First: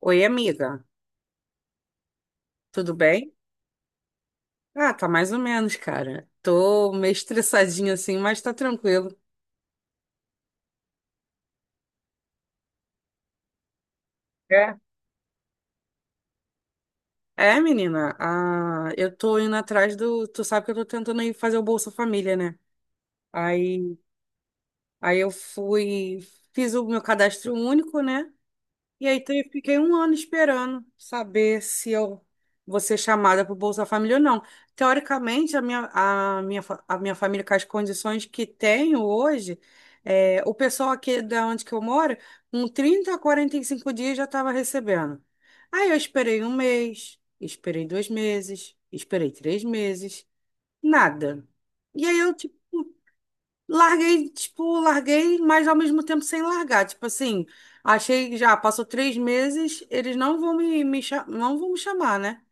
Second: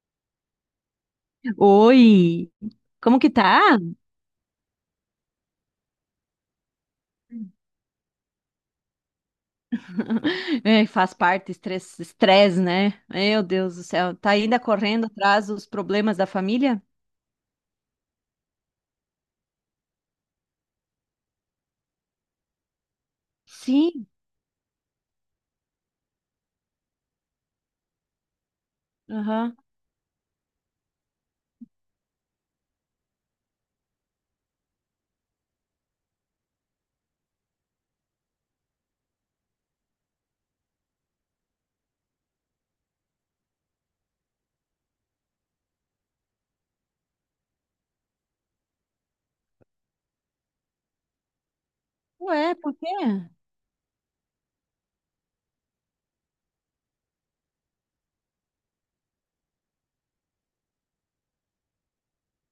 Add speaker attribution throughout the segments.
Speaker 1: Oi, amiga,
Speaker 2: Oi,
Speaker 1: tudo
Speaker 2: como que
Speaker 1: bem?
Speaker 2: tá?
Speaker 1: Ah, tá mais ou menos, cara. Tô meio estressadinha assim, mas tá tranquilo.
Speaker 2: É, faz parte, estresse, né? Meu Deus do céu, tá ainda
Speaker 1: É?
Speaker 2: correndo atrás dos problemas da família?
Speaker 1: É, menina, eu tô indo atrás do. Tu sabe que eu tô tentando ir fazer o Bolsa Família, né? Aí,
Speaker 2: Sim,
Speaker 1: aí eu fui, fiz o meu cadastro único, né? E aí então, eu
Speaker 2: aham.
Speaker 1: fiquei um ano esperando saber se eu vou ser chamada para o Bolsa Família ou não. Teoricamente, a minha família, com as condições que tenho hoje, é, o pessoal aqui da onde que eu moro, com 30 a 45 dias já estava recebendo. Aí eu esperei um mês, esperei 2 meses, esperei 3 meses, nada. E aí eu,
Speaker 2: Ué,
Speaker 1: tipo,
Speaker 2: por quê?
Speaker 1: larguei, tipo, larguei, mas ao mesmo tempo sem largar. Tipo assim, achei que já passou 3 meses, eles não vão não vão me chamar, né?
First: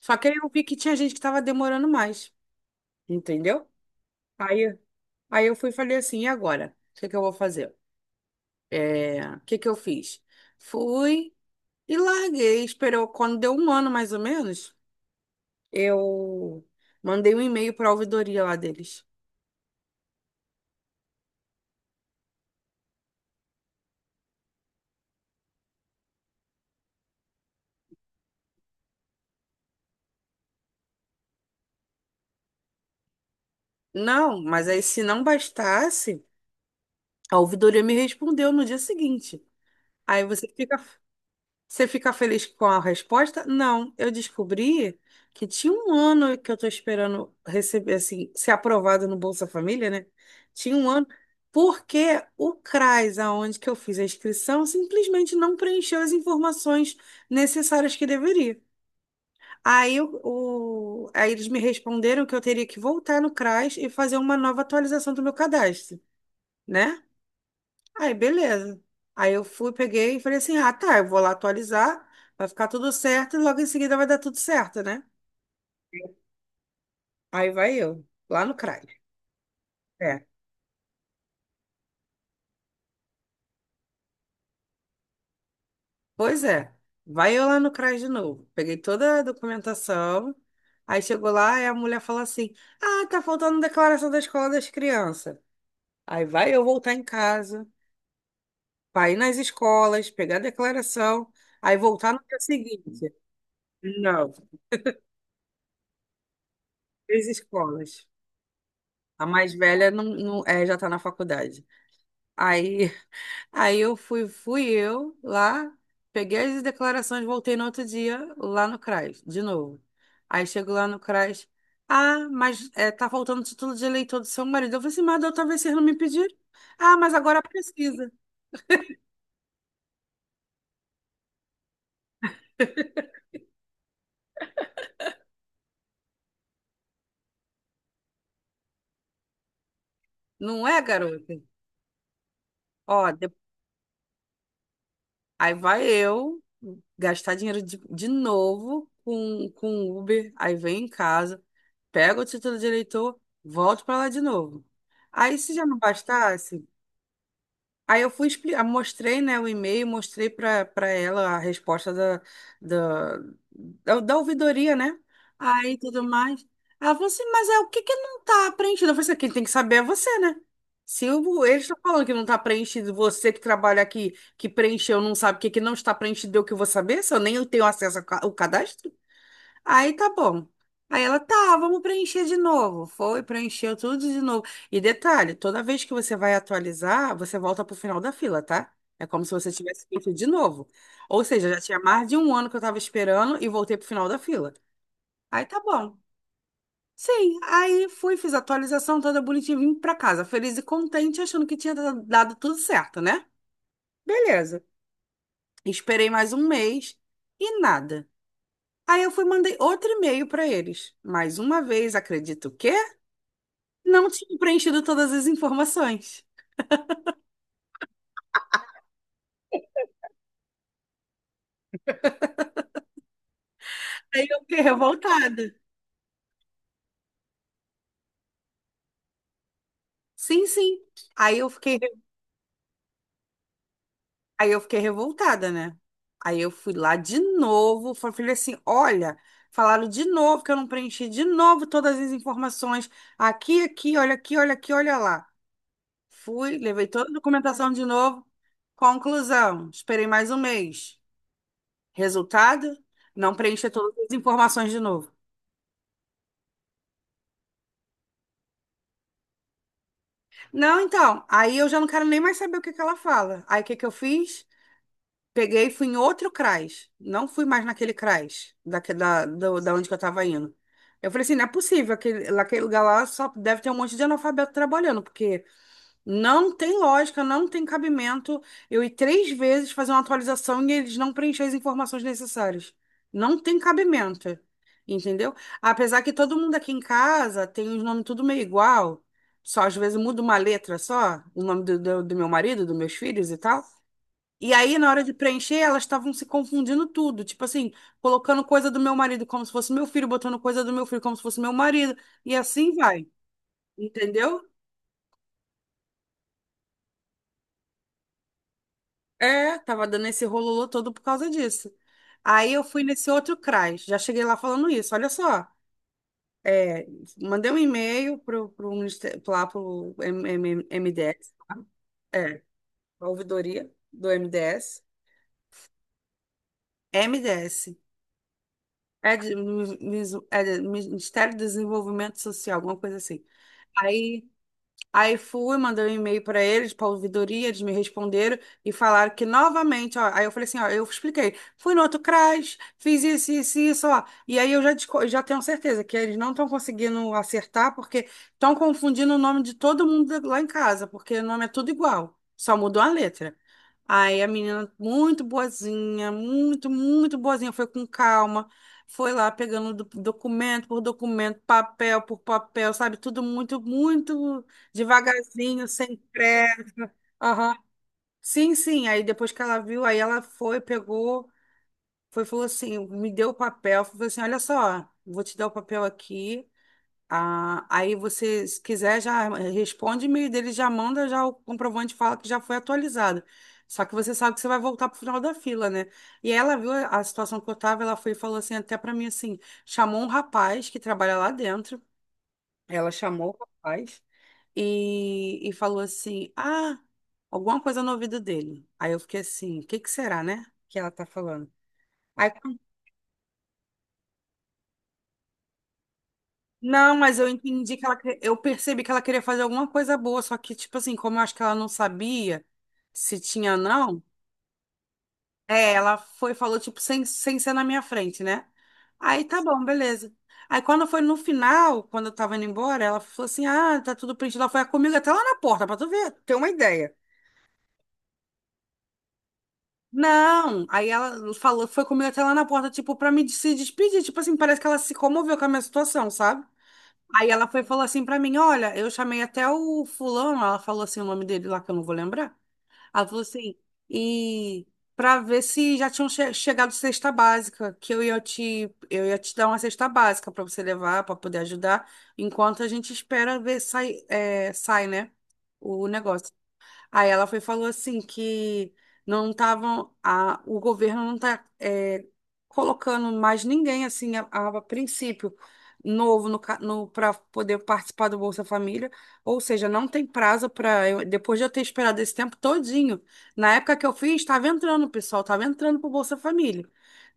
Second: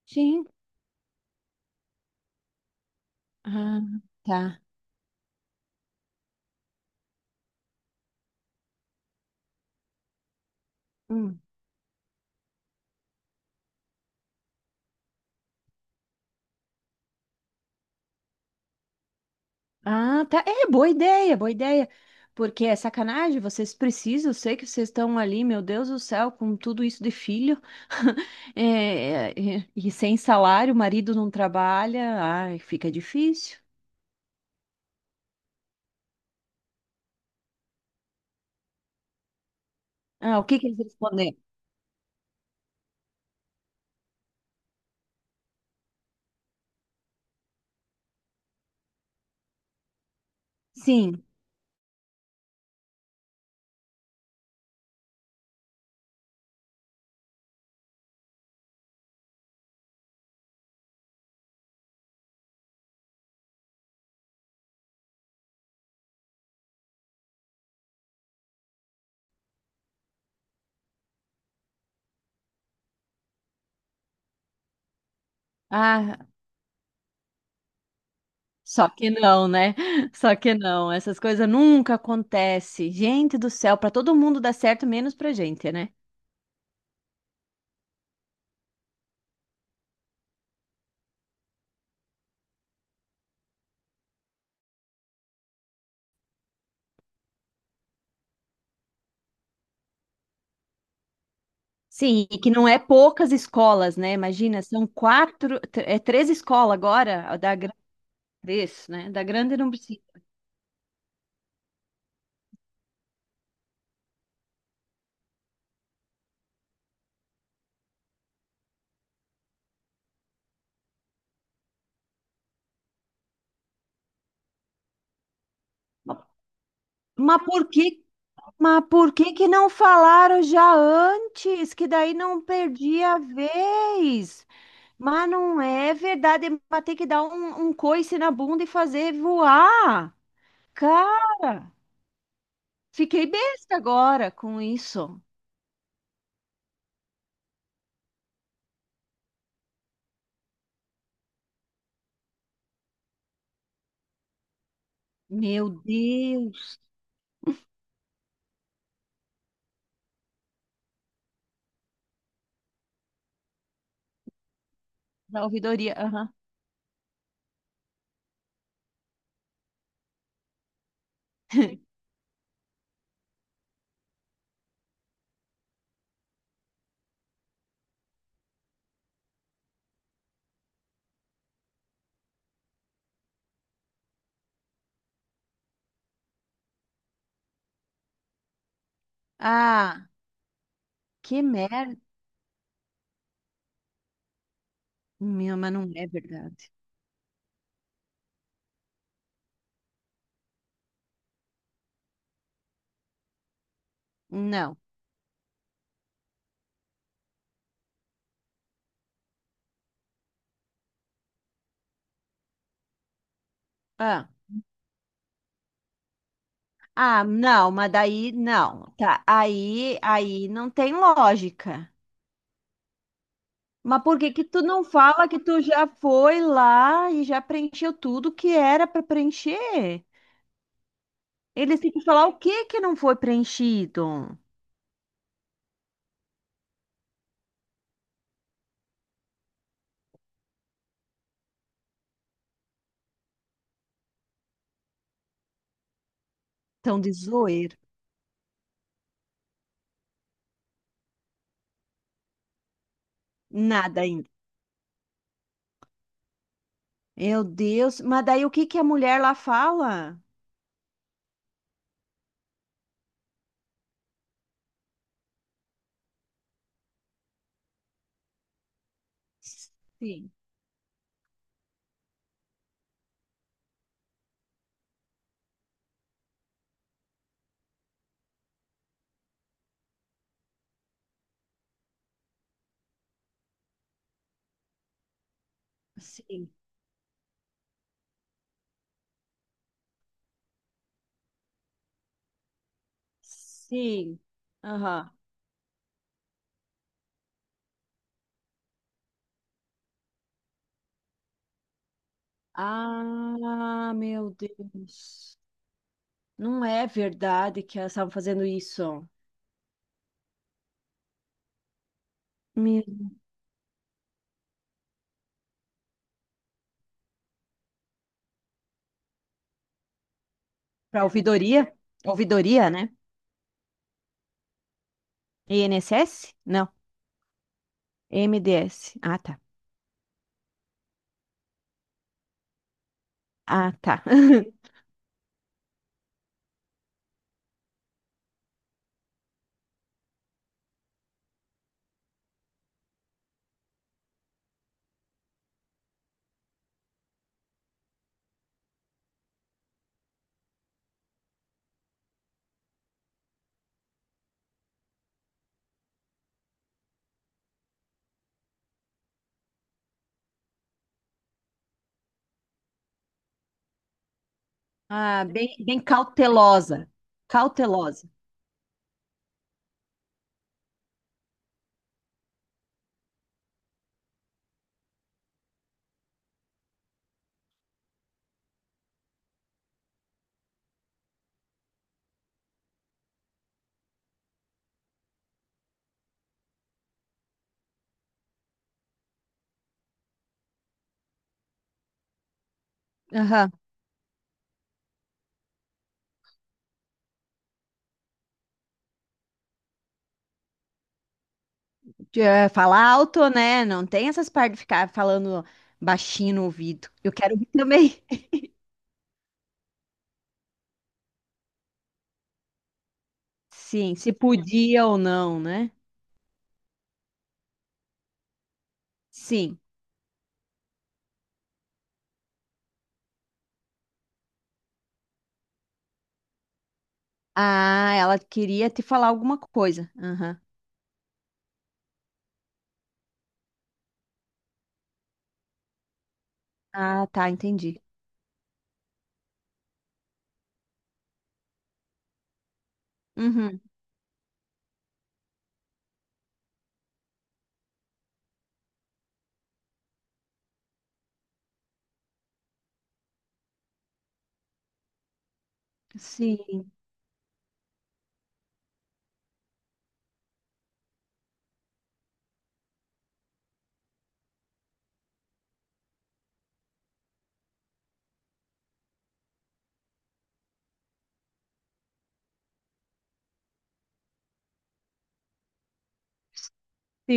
Speaker 1: Só que aí
Speaker 2: Sim.
Speaker 1: eu vi que tinha gente que tava demorando mais, entendeu?
Speaker 2: Ah, tá.
Speaker 1: Aí, aí eu fui e falei assim, e agora? O que que eu vou fazer? É, o que que eu fiz? Fui
Speaker 2: Hum.
Speaker 1: e larguei, esperou. Quando deu um ano, mais ou menos, eu mandei um e-mail para a ouvidoria lá deles.
Speaker 2: Ah, tá. É, boa ideia. Porque é sacanagem, vocês precisam, eu sei que vocês estão ali, meu Deus do céu, com tudo isso de filho. E sem salário, o marido não trabalha, ai, fica difícil.
Speaker 1: Não, mas aí se não bastasse. A ouvidoria me respondeu no dia seguinte. Aí
Speaker 2: Ah, o
Speaker 1: você
Speaker 2: que que
Speaker 1: fica,
Speaker 2: eles responderam?
Speaker 1: você fica feliz com a resposta? Não, eu descobri que tinha um ano que eu estou esperando receber, assim, ser aprovado no Bolsa Família, né? Tinha um ano,
Speaker 2: Sim.
Speaker 1: porque o CRAS, aonde que eu fiz a inscrição, simplesmente não preencheu as informações necessárias que deveria. Aí, o, aí eles me responderam que eu teria que voltar no CRAS e fazer uma nova atualização do meu cadastro, né? Aí, beleza. Aí eu fui, peguei e falei assim: ah, tá, eu vou lá atualizar, vai ficar tudo certo e logo em seguida vai dar tudo certo, né?
Speaker 2: Ah,
Speaker 1: Aí vai eu, lá no CRAS.
Speaker 2: só que não, né?
Speaker 1: É,
Speaker 2: Só que não. Essas coisas nunca acontecem. Gente do céu, para todo mundo dá certo, menos pra gente, né?
Speaker 1: pois é. Vai eu lá no CRAS de novo. Peguei toda a documentação. Aí chegou lá e a mulher falou assim: ah, tá faltando declaração da escola das crianças. Aí vai eu voltar em casa, pra ir nas escolas, pegar a declaração, aí voltar no
Speaker 2: Sim,
Speaker 1: dia
Speaker 2: e que não é
Speaker 1: seguinte.
Speaker 2: poucas escolas, né?
Speaker 1: Não,
Speaker 2: Imagina, são é três escolas
Speaker 1: três
Speaker 2: agora, a da grande,
Speaker 1: escolas.
Speaker 2: três, né? Da
Speaker 1: A mais
Speaker 2: grande não
Speaker 1: velha
Speaker 2: precisa.
Speaker 1: não, é, já tá na faculdade. Aí, aí eu fui eu lá, peguei as declarações, voltei no outro dia lá no CRAS, de novo. Aí chego lá no CRAS, ah, mas é, tá faltando o título de eleitor do seu marido. Eu falei assim, mas da outra vez vocês não me pediram. Ah, mas agora
Speaker 2: Mas por que,
Speaker 1: precisa.
Speaker 2: mas por que que não falaram já antes? Que daí não perdia a vez. Mas não é verdade. Vai ter que dar um coice na bunda e fazer voar.
Speaker 1: Não é,
Speaker 2: Cara,
Speaker 1: garota? Ó,
Speaker 2: fiquei
Speaker 1: de-
Speaker 2: besta agora com isso.
Speaker 1: aí vai eu gastar dinheiro de novo com Uber, aí vem em casa. Pego o título de eleitor, volto para lá de novo. Aí, se já
Speaker 2: Meu
Speaker 1: não bastasse,
Speaker 2: Deus,
Speaker 1: aí eu fui explicar, mostrei, né, o e-mail, mostrei para ela a resposta da, da ouvidoria, né?
Speaker 2: da
Speaker 1: Aí
Speaker 2: ouvidoria.
Speaker 1: tudo
Speaker 2: Aham.
Speaker 1: mais. Ela falou assim, mas é o que que não tá preenchido? Eu falei assim, quem tem que saber é você, né? Se o- Eles estão falando que não está preenchido, você que trabalha aqui, que preencheu, não sabe o que, que não está preenchido, eu que vou saber, se eu nem tenho acesso ao cadastro? Aí tá bom. Aí ela, tá, vamos preencher de novo. Foi, preencheu tudo de novo. E detalhe, toda vez que você vai atualizar, você volta pro final da fila, tá? É como se você tivesse
Speaker 2: Ah,
Speaker 1: feito de novo. Ou
Speaker 2: que
Speaker 1: seja, já tinha
Speaker 2: merda.
Speaker 1: mais de um ano que eu tava esperando e voltei pro final da fila. Aí
Speaker 2: Meu,
Speaker 1: tá
Speaker 2: mas não
Speaker 1: bom.
Speaker 2: é verdade.
Speaker 1: Sim, aí fui, fiz a atualização toda bonitinha, vim pra casa, feliz e contente, achando que tinha dado tudo certo, né? Beleza.
Speaker 2: Não.
Speaker 1: Esperei mais um mês e nada. Aí eu fui e mandei outro e-mail para eles. Mais uma vez, acredito que não
Speaker 2: Ah,
Speaker 1: tinha preenchido todas as informações.
Speaker 2: não, mas daí não. Aí não tem lógica. Mas por
Speaker 1: Aí
Speaker 2: que
Speaker 1: eu
Speaker 2: que
Speaker 1: fiquei
Speaker 2: tu não fala que
Speaker 1: revoltada.
Speaker 2: tu já foi lá e já preencheu tudo que era para preencher?
Speaker 1: Sim, sim. Aí eu fiquei,
Speaker 2: Eles têm que falar o que que não foi preenchido.
Speaker 1: aí eu fiquei revoltada, né? Aí eu fui lá de novo, falei assim, olha, falaram de novo que eu não preenchi de novo todas as informações. Aqui, aqui, olha aqui, olha aqui, olha lá. Fui, levei
Speaker 2: Estão
Speaker 1: toda
Speaker 2: de
Speaker 1: a documentação
Speaker 2: zoeira.
Speaker 1: de novo. Conclusão, esperei mais um mês. Resultado? Não preencher todas
Speaker 2: Nada
Speaker 1: as
Speaker 2: ainda.
Speaker 1: informações de novo.
Speaker 2: Meu Deus. Mas daí o que que a mulher lá fala?
Speaker 1: Não, então, aí eu já não quero nem mais saber o que que ela fala. Aí o que que eu fiz? Peguei e fui em outro CRAS. Não fui mais naquele CRAS, onde que eu tava
Speaker 2: Sim,
Speaker 1: indo. Eu falei assim, não é possível, naquele lugar lá só deve ter um monte de analfabeto trabalhando, porque não tem lógica, não tem cabimento eu ir três vezes fazer uma atualização e eles não preencherem as informações necessárias. Não tem cabimento, entendeu? Apesar que todo
Speaker 2: sim,
Speaker 1: mundo aqui em casa tem os nomes tudo meio igual, só às vezes muda uma letra só, o nome do meu marido, dos meus filhos e tal.
Speaker 2: sim.
Speaker 1: E aí, na hora de
Speaker 2: Aham.
Speaker 1: preencher, elas estavam se confundindo tudo, tipo assim, colocando coisa do meu marido como se fosse meu filho, botando coisa do meu filho como se fosse meu marido, e assim vai,
Speaker 2: Ah, meu
Speaker 1: entendeu?
Speaker 2: Deus. Não é verdade que elas estavam fazendo isso.
Speaker 1: É, tava dando esse rololô todo por causa disso. Aí eu fui nesse outro CRAS, já cheguei lá falando isso, olha só. É, mandei um e-mail pro, pro, ministério- lá pro M- M-
Speaker 2: Para
Speaker 1: MDS, tá?
Speaker 2: ouvidoria?
Speaker 1: É,
Speaker 2: Ouvidoria, né?
Speaker 1: a ouvidoria do MDS.
Speaker 2: INSS? Não.
Speaker 1: MDS,
Speaker 2: MDS.
Speaker 1: é,
Speaker 2: Ah, tá.
Speaker 1: Ministério do Desenvolvimento Social, alguma coisa assim.
Speaker 2: Ah, tá.
Speaker 1: Aí Aí fui, mandei um e-mail para eles, para a ouvidoria, eles me responderam e falaram que novamente, ó, aí eu falei assim, ó, eu expliquei, fui no outro CRAS, fiz isso, isso, isso, ó, e aí já tenho certeza que eles não estão conseguindo acertar porque estão confundindo o nome de todo mundo lá em casa, porque o nome é tudo igual, só mudou a letra. Aí a menina, muito boazinha, muito, muito boazinha, foi com calma, foi lá pegando documento por documento, papel por papel, sabe? Tudo muito, muito
Speaker 2: Ah, bem,
Speaker 1: devagarzinho,
Speaker 2: bem
Speaker 1: sem pressa.
Speaker 2: cautelosa.
Speaker 1: Aham.
Speaker 2: Cautelosa.
Speaker 1: Sim, sim. Aí depois que ela viu, aí ela foi, pegou, foi, falou assim, me deu o papel, falou assim, olha só, vou te dar o papel aqui. Ah, aí você, se quiser, já responde o e-mail dele, já manda já o comprovante, fala que já foi atualizado. Só que você sabe que você vai voltar pro final da fila, né? E ela viu a situação que eu tava, ela foi e falou assim, até pra mim assim, chamou um rapaz que trabalha lá dentro. Ela chamou o
Speaker 2: Aham.
Speaker 1: rapaz e falou assim: "Ah, alguma coisa no ouvido dele." Aí eu fiquei assim, o que que será, né? Que ela tá falando.
Speaker 2: De,
Speaker 1: Aí
Speaker 2: falar alto, né? Não tem essas partes de ficar falando baixinho no ouvido.
Speaker 1: Não,
Speaker 2: Eu
Speaker 1: mas eu
Speaker 2: quero ouvir
Speaker 1: entendi que ela,
Speaker 2: também.
Speaker 1: eu percebi que ela queria fazer alguma coisa boa, só que, tipo assim, como eu acho que ela não sabia se tinha ou
Speaker 2: Sim,
Speaker 1: não,
Speaker 2: se podia ou não, né?
Speaker 1: é, ela foi, e falou, tipo, sem ser na minha frente, né? Aí tá
Speaker 2: Sim.
Speaker 1: bom, beleza. Aí quando foi no final, quando eu tava indo embora, ela falou assim: ah, tá tudo preenchido. Ela foi comigo até lá na porta, pra tu ver, ter uma ideia.
Speaker 2: Ah, ela queria te falar alguma coisa. Aham.
Speaker 1: Não, aí ela falou, foi comigo até lá na porta, tipo, pra me se despedir. Tipo assim, parece que ela se comoveu com a minha situação, sabe?
Speaker 2: Ah,
Speaker 1: Aí
Speaker 2: tá,
Speaker 1: ela foi e
Speaker 2: entendi.
Speaker 1: falou assim pra mim: olha, eu chamei até o fulano, ela falou assim o nome dele lá que eu não vou lembrar. Ela falou assim:
Speaker 2: Uhum.
Speaker 1: e pra ver se já tinham chegado cesta básica, que eu ia te dar uma cesta básica pra você levar, pra poder ajudar, enquanto a gente espera ver sai, é, sai, né? O negócio.
Speaker 2: Sim,
Speaker 1: Aí ela foi e falou assim que não estavam, o governo não está colocando mais ninguém assim a princípio novo no, para poder participar do Bolsa Família, ou seja, não tem prazo para depois de eu ter esperado esse tempo todinho. Na época que eu fiz, estava entrando, pessoal, estava entrando para o Bolsa Família.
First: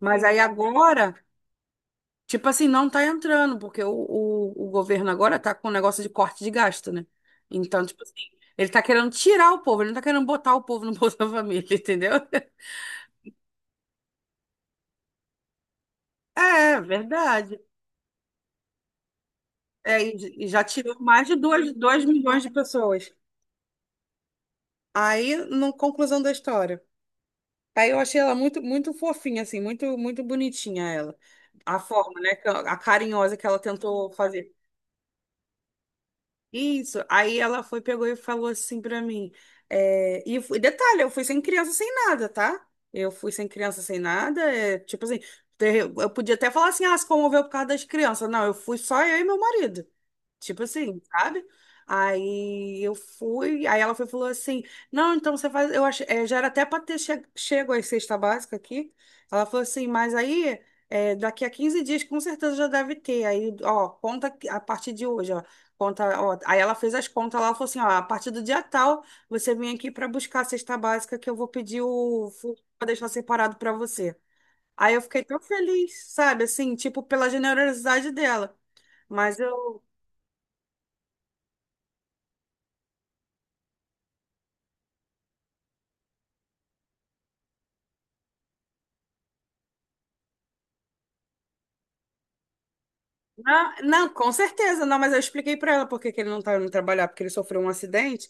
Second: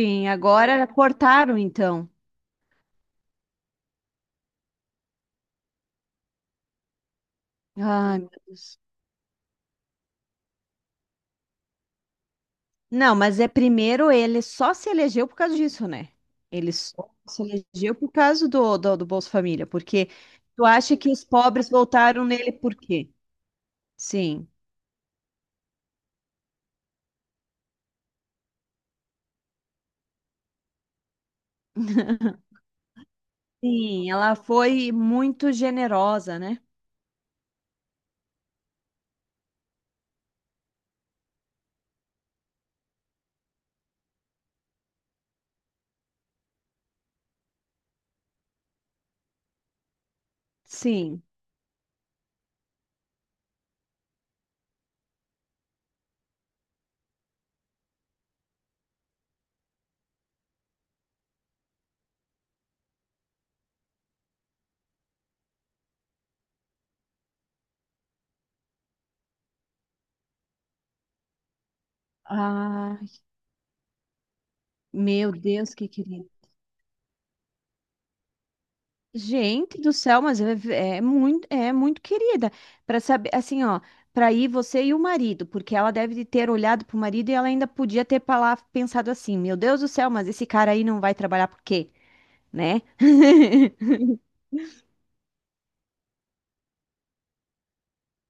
Speaker 1: Mas aí
Speaker 2: Agora
Speaker 1: agora
Speaker 2: cortaram, então.
Speaker 1: tipo assim, não tá entrando, porque o governo agora tá com um negócio de corte de gasto, né? Então, tipo assim,
Speaker 2: Ai, meu
Speaker 1: ele
Speaker 2: Deus.
Speaker 1: tá querendo tirar o povo, ele não tá querendo botar o povo no Bolsa Família, entendeu?
Speaker 2: Não, mas é primeiro ele só se elegeu por causa disso, né? Ele
Speaker 1: É,
Speaker 2: só se
Speaker 1: verdade.
Speaker 2: elegeu por causa do Bolsa Família,
Speaker 1: É,
Speaker 2: porque
Speaker 1: e já
Speaker 2: tu acha
Speaker 1: tirou
Speaker 2: que os
Speaker 1: mais de
Speaker 2: pobres
Speaker 1: dois
Speaker 2: votaram
Speaker 1: milhões de
Speaker 2: nele por
Speaker 1: pessoas.
Speaker 2: quê? Sim.
Speaker 1: Aí, na conclusão da história. Aí eu achei ela muito, muito fofinha, assim, muito, muito bonitinha ela. A forma, né? A carinhosa que ela
Speaker 2: Sim,
Speaker 1: tentou
Speaker 2: ela
Speaker 1: fazer.
Speaker 2: foi muito generosa, né?
Speaker 1: Isso. Aí ela foi, pegou e falou assim pra mim. É, detalhe, eu fui sem criança, sem nada, tá? Eu fui sem criança, sem nada. É, tipo assim, eu podia até falar assim, ah, se comoveu por causa das crianças. Não, eu fui só eu e meu marido. Tipo assim,
Speaker 2: Sim.
Speaker 1: sabe? Aí eu fui, aí ela foi, e falou assim: não, então você faz. Eu achei, é, já era até para ter chego à cesta básica aqui. Ela falou assim: mas aí, é, daqui a 15 dias, com certeza já deve ter. Aí, ó, conta a partir de hoje, ó. Conta, ó. Aí ela fez as contas lá, ela falou assim: ó, a partir do dia tal, você vem aqui para buscar a cesta básica que eu vou pedir o, para
Speaker 2: Ai,
Speaker 1: deixar separado para você. Aí eu fiquei
Speaker 2: meu
Speaker 1: tão
Speaker 2: Deus, que
Speaker 1: feliz,
Speaker 2: querida.
Speaker 1: sabe? Assim, tipo, pela generosidade dela. Mas
Speaker 2: Gente
Speaker 1: eu
Speaker 2: do céu, mas é, é muito querida. Para saber, assim, ó, para ir você e o marido, porque ela deve ter olhado pro marido e ela ainda podia ter pensado assim: meu Deus do céu, mas esse cara aí não vai trabalhar por quê, né?
Speaker 1: Não, não, com certeza, não, mas eu expliquei para ela porque que ele não tá indo trabalhar, porque ele sofreu um acidente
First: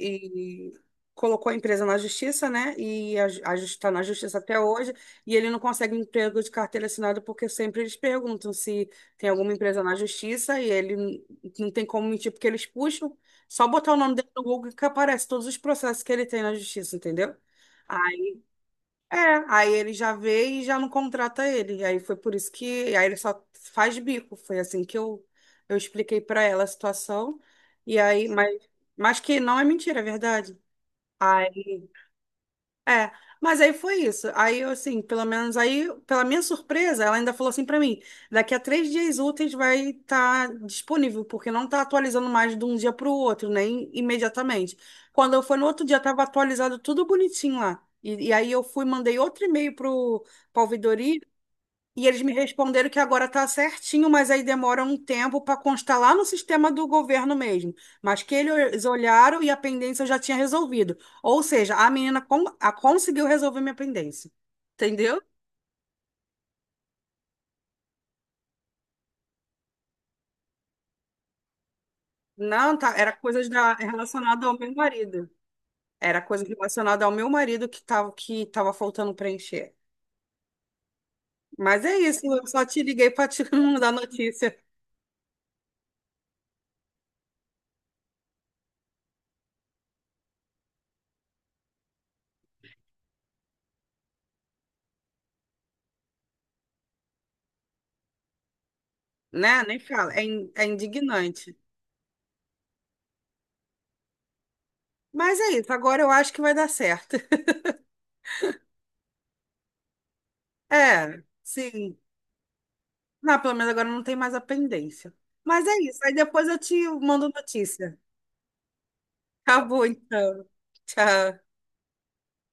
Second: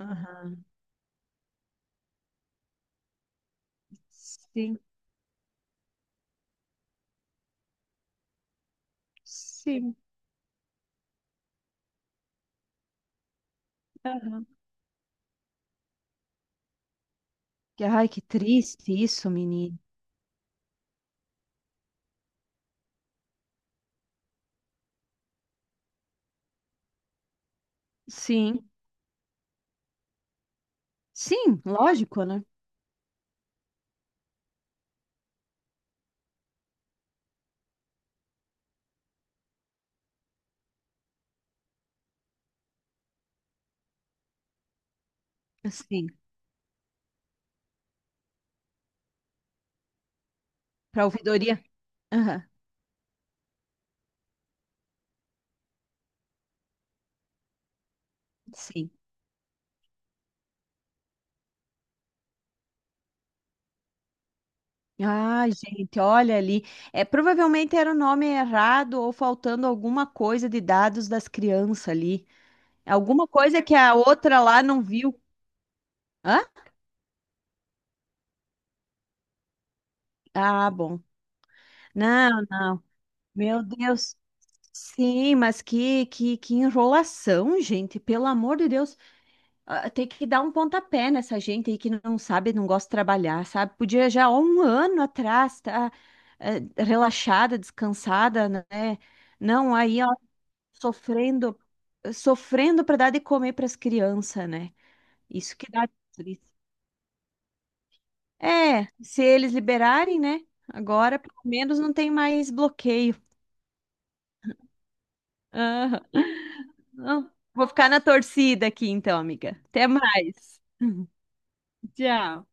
Speaker 2: Aham.
Speaker 1: e colocou a empresa na justiça, né? E está na justiça até
Speaker 2: Sim,
Speaker 1: hoje, e ele não consegue emprego de carteira assinada porque sempre eles perguntam se tem alguma empresa na
Speaker 2: sim.
Speaker 1: justiça e ele não tem como mentir porque eles puxam, só botar o nome dele no Google que aparece todos os processos que ele tem na justiça, entendeu?
Speaker 2: Ai, que triste
Speaker 1: É,
Speaker 2: isso,
Speaker 1: aí
Speaker 2: menino.
Speaker 1: ele já vê e já não contrata ele. E aí foi por isso que aí ele só faz bico. Foi assim que eu expliquei pra ela a situação. E aí, mas,
Speaker 2: Sim,
Speaker 1: mas que não é mentira, é verdade.
Speaker 2: sim,
Speaker 1: Aí
Speaker 2: lógico, né?
Speaker 1: é, mas aí foi isso. Aí eu, assim, pelo menos aí, pela minha surpresa, ela ainda falou assim pra mim: daqui a 3 dias úteis vai estar disponível, porque não tá atualizando mais de um dia pro outro, nem imediatamente. Quando eu fui no outro dia,
Speaker 2: Sim.
Speaker 1: tava atualizado tudo bonitinho lá. E aí eu fui, mandei outro e-mail pro pra
Speaker 2: Para
Speaker 1: ouvidoria
Speaker 2: ouvidoria?
Speaker 1: e eles me
Speaker 2: Aham,
Speaker 1: responderam que agora está certinho, mas aí demora um tempo para constar lá no sistema do governo mesmo. Mas que eles
Speaker 2: sim.
Speaker 1: olharam e a pendência eu já tinha resolvido. Ou seja, a menina a conseguiu resolver minha pendência. Entendeu?
Speaker 2: Ah, gente, olha ali. É, provavelmente era o nome errado ou faltando alguma coisa de dados das crianças ali.
Speaker 1: Não, tá, era
Speaker 2: Alguma
Speaker 1: coisas
Speaker 2: coisa que a outra
Speaker 1: relacionada ao
Speaker 2: lá
Speaker 1: meu
Speaker 2: não viu.
Speaker 1: marido. Era coisa
Speaker 2: Hã?
Speaker 1: relacionada ao meu marido que tava faltando preencher.
Speaker 2: Ah, bom.
Speaker 1: Mas é isso,
Speaker 2: Não,
Speaker 1: eu só te
Speaker 2: não.
Speaker 1: liguei para te
Speaker 2: Meu
Speaker 1: mandar
Speaker 2: Deus.
Speaker 1: notícia,
Speaker 2: Sim, mas que enrolação, gente. Pelo amor de Deus. Ah, tem que dar um pontapé nessa gente aí que não sabe, não gosta de trabalhar, sabe? Podia já há um ano atrás estar relaxada, descansada, né?
Speaker 1: né?
Speaker 2: Não,
Speaker 1: Nem
Speaker 2: aí ó,
Speaker 1: fala, é indignante.
Speaker 2: sofrendo, sofrendo para dar de comer para as crianças, né?
Speaker 1: Mas é
Speaker 2: Isso que
Speaker 1: isso,
Speaker 2: dá
Speaker 1: agora eu acho que
Speaker 2: triste.
Speaker 1: vai dar certo.
Speaker 2: É, se eles liberarem, né? Agora,
Speaker 1: É,
Speaker 2: pelo menos, não
Speaker 1: sim.
Speaker 2: tem mais bloqueio.
Speaker 1: Não, pelo menos agora não tem mais a pendência. Mas é isso.
Speaker 2: Aham.
Speaker 1: Aí depois eu te mando
Speaker 2: Não, vou ficar
Speaker 1: notícia.
Speaker 2: na torcida aqui, então, amiga.
Speaker 1: Tá bom,
Speaker 2: Até
Speaker 1: então.
Speaker 2: mais.
Speaker 1: Tchau.
Speaker 2: Tchau.